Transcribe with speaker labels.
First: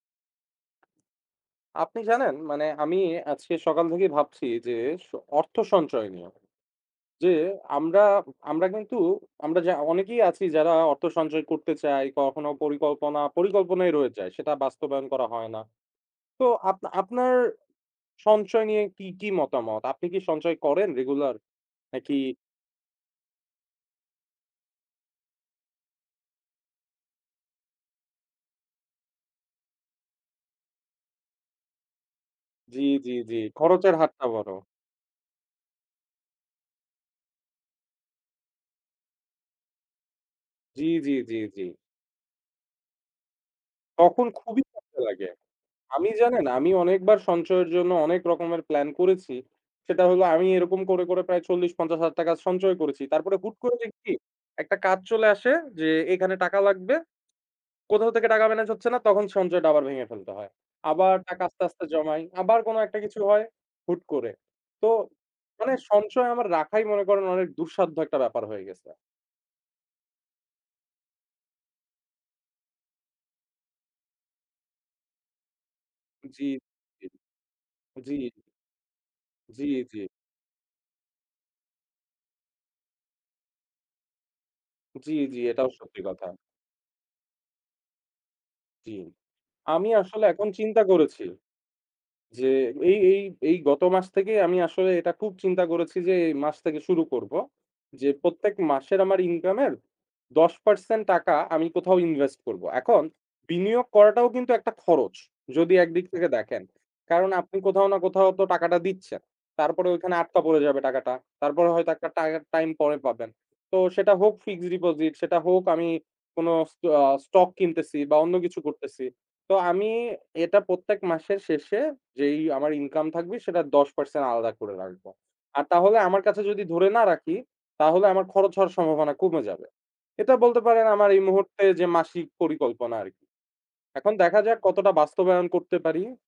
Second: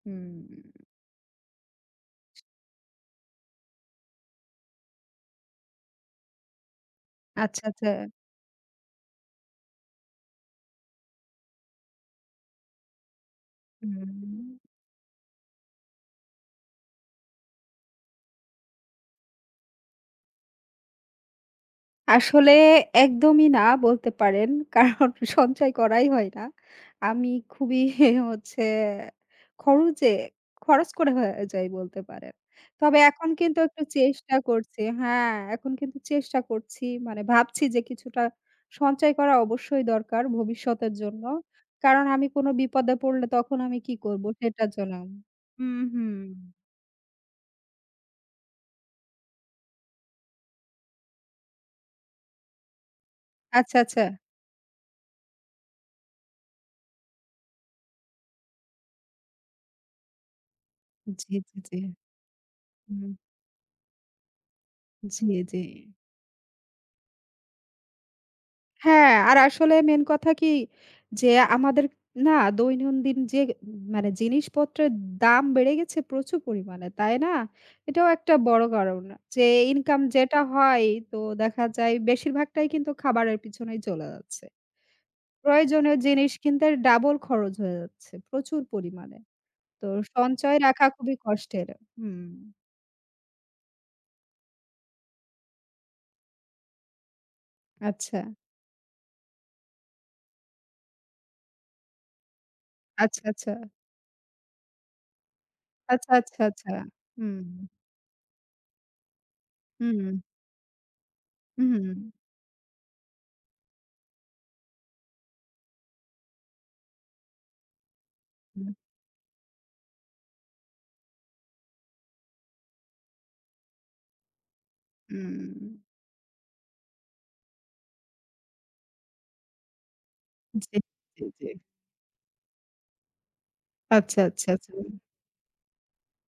Speaker 1: হুম।
Speaker 2: আপনি জানেন মানে আমি আজকে সকাল থেকেই ভাবছি যে, স অর্থ সঞ্চয় নিয়েও, যে
Speaker 1: আচ্ছা,
Speaker 2: আমরা,
Speaker 1: আচ্ছা।
Speaker 2: আমরা কিন্তু আমরা যা অনেকেই আছি যারা অর্থ সঞ্চয় করতে চাই, কখনো পরিকল্পনা, পরিকল্পনাই রয়ে যায়। সেটা
Speaker 1: হুম।
Speaker 2: বাস্তবায়ন করা হয় না। তো আপ আপনার সঞ্চয় নিয়ে কি, কি মতামত? আপনি কি সঞ্চয় করেন রেগুলার? নাকি
Speaker 1: আসলে একদমই না বলতে পারেন, কারণ সঞ্চয় করাই হয় না। আমি খুবই হচ্ছে খরচে, খরচ করা হয়ে যাই বলতে পারেন।
Speaker 2: জ্বি,
Speaker 1: তবে
Speaker 2: জ্বি,
Speaker 1: এখন
Speaker 2: জ্বি,
Speaker 1: কিন্তু একটু
Speaker 2: খরচের হাতটা
Speaker 1: চেষ্টা
Speaker 2: বড়।
Speaker 1: করছি, হ্যাঁ, এখন কিন্তু চেষ্টা করছি মানে ভাবছি যে, কিছুটা সঞ্চয় করা অবশ্যই দরকার
Speaker 2: জ্বী,
Speaker 1: ভবিষ্যতের
Speaker 2: জ্বী,
Speaker 1: জন্য।
Speaker 2: জ্বী, জ্বী।
Speaker 1: কারণ আমি কোনো বিপদে পড়লে তখন আমি কী করব?
Speaker 2: তখন খুবই
Speaker 1: সেটার জন্য
Speaker 2: খারাপ লাগে।
Speaker 1: হুম,
Speaker 2: আমি জানেন,
Speaker 1: হুম।
Speaker 2: আমি অনেকবার সঞ্চয়ের জন্য অনেক রকমের প্ল্যান করেছি। সেটা হলো আমি এরকম করে, করে প্রায় ৪0,000-৫0,000 টাকা সঞ্চয় করেছি। তারপরে হুট করে
Speaker 1: আচ্ছা, আচ্ছা।
Speaker 2: দেখি, একটা কাজ চলে আসে যে, এখানে টাকা লাগবে। কোথাও থেকে টাকা মেনেজ হচ্ছে না, তখন সঞ্চয়টা আবার ভেঙে ফেলতে হয়। আবার
Speaker 1: জ্বী,
Speaker 2: টাকা
Speaker 1: জ্বী,
Speaker 2: আস্তে,
Speaker 1: জ্বী।
Speaker 2: আস্তে জমাই। আবার কোন একটা
Speaker 1: হুম।
Speaker 2: কিছু হয় হুট করে। তো
Speaker 1: জ্বী, জ্বী।
Speaker 2: মানে সঞ্চয় আমার রাখাই মনে করেন অনেক দুঃসাধ্য একটা ব্যাপার হয়ে গেছে।
Speaker 1: হ্যাঁ, আর আসলে মেইন কথা কি? যে, আমাদের না দৈনন্দিন যে মানে জিনিসপত্রের দাম বেড়ে গেছে প্রচুর
Speaker 2: জ্বী,
Speaker 1: পরিমাণে।
Speaker 2: জ্বী।
Speaker 1: তাই না? এটাও
Speaker 2: জ্বী।
Speaker 1: একটা বড় কারণ, যে
Speaker 2: জ্বী,
Speaker 1: ইনকাম
Speaker 2: জ্বী।
Speaker 1: যেটা হয় তো দেখা যায় বেশিরভাগটাই কিন্তু খাবারের পিছনেই চলে যাচ্ছে।
Speaker 2: জ্বি, জ্বি, এটাও
Speaker 1: প্রয়োজনীয়
Speaker 2: সত্যি কথা।
Speaker 1: জিনিস কিনতে ডাবল খরচ হয়ে যাচ্ছে প্রচুর
Speaker 2: জ্বী।
Speaker 1: পরিমাণে। তো
Speaker 2: আমি আসলে এখন
Speaker 1: সঞ্চয়
Speaker 2: চিন্তা
Speaker 1: রাখা খুবই
Speaker 2: করেছি
Speaker 1: কষ্টের।
Speaker 2: যে,
Speaker 1: হুম।
Speaker 2: এই, এই, এই গত মাস থেকেই আমি আসলে এটা খুব চিন্তা করেছি যে, এই মাস থেকে শুরু করব। যে
Speaker 1: আচ্ছা।
Speaker 2: প্রত্যেক মাসের আমার ইনকাম এর ১০% টাকা আমি কোথাও ইনভেস্ট করবো। এখন
Speaker 1: আচ্ছা, আচ্ছা।
Speaker 2: বিনিয়োগ করাটাও কিন্তু একটা খরচ, যদি একদিক
Speaker 1: আচ্ছা,
Speaker 2: থেকে
Speaker 1: আচ্ছা,
Speaker 2: দেখেন।
Speaker 1: আচ্ছা,
Speaker 2: কারণ আপনি
Speaker 1: হুম।
Speaker 2: কোথাও না কোথাও তো টাকাটা দিচ্ছেন। তারপরে ওখানে
Speaker 1: হুম।
Speaker 2: আটকা পড়ে যাবে টাকাটা। তারপরে হয়তো একটা
Speaker 1: হুম।
Speaker 2: টাই টাইম পরে পাবেন। তো সেটা হোক ফিক্সড ডিপোজিট, সেটা হোক আমি কোন স্ট অ্যা স্টক কিনতেছি বা অন্য কিছু
Speaker 1: হুম।
Speaker 2: করতেছি। তো আমি এটা প্রত্যেক মাসের শেষে যেই আমার ইনকাম থাকবে সেটার ১০% আলাদা করে রাখবো। আর
Speaker 1: হুম।
Speaker 2: তাহলে আমার কাছে যদি ধরে না রাখি তাহলে আমার খরচ হওয়ার সম্ভাবনা কমে যাবে। এটা বলতে
Speaker 1: জী,
Speaker 2: পারেন আমার এই
Speaker 1: জী, জী।
Speaker 2: মুহূর্তে যে, মাসিক পরিকল্পনা আরকি। এখন
Speaker 1: আচ্ছা,
Speaker 2: দেখা
Speaker 1: আচ্ছা,
Speaker 2: যাক
Speaker 1: আচ্ছা।
Speaker 2: কতটা বাস্তবায়ন করতে পারি।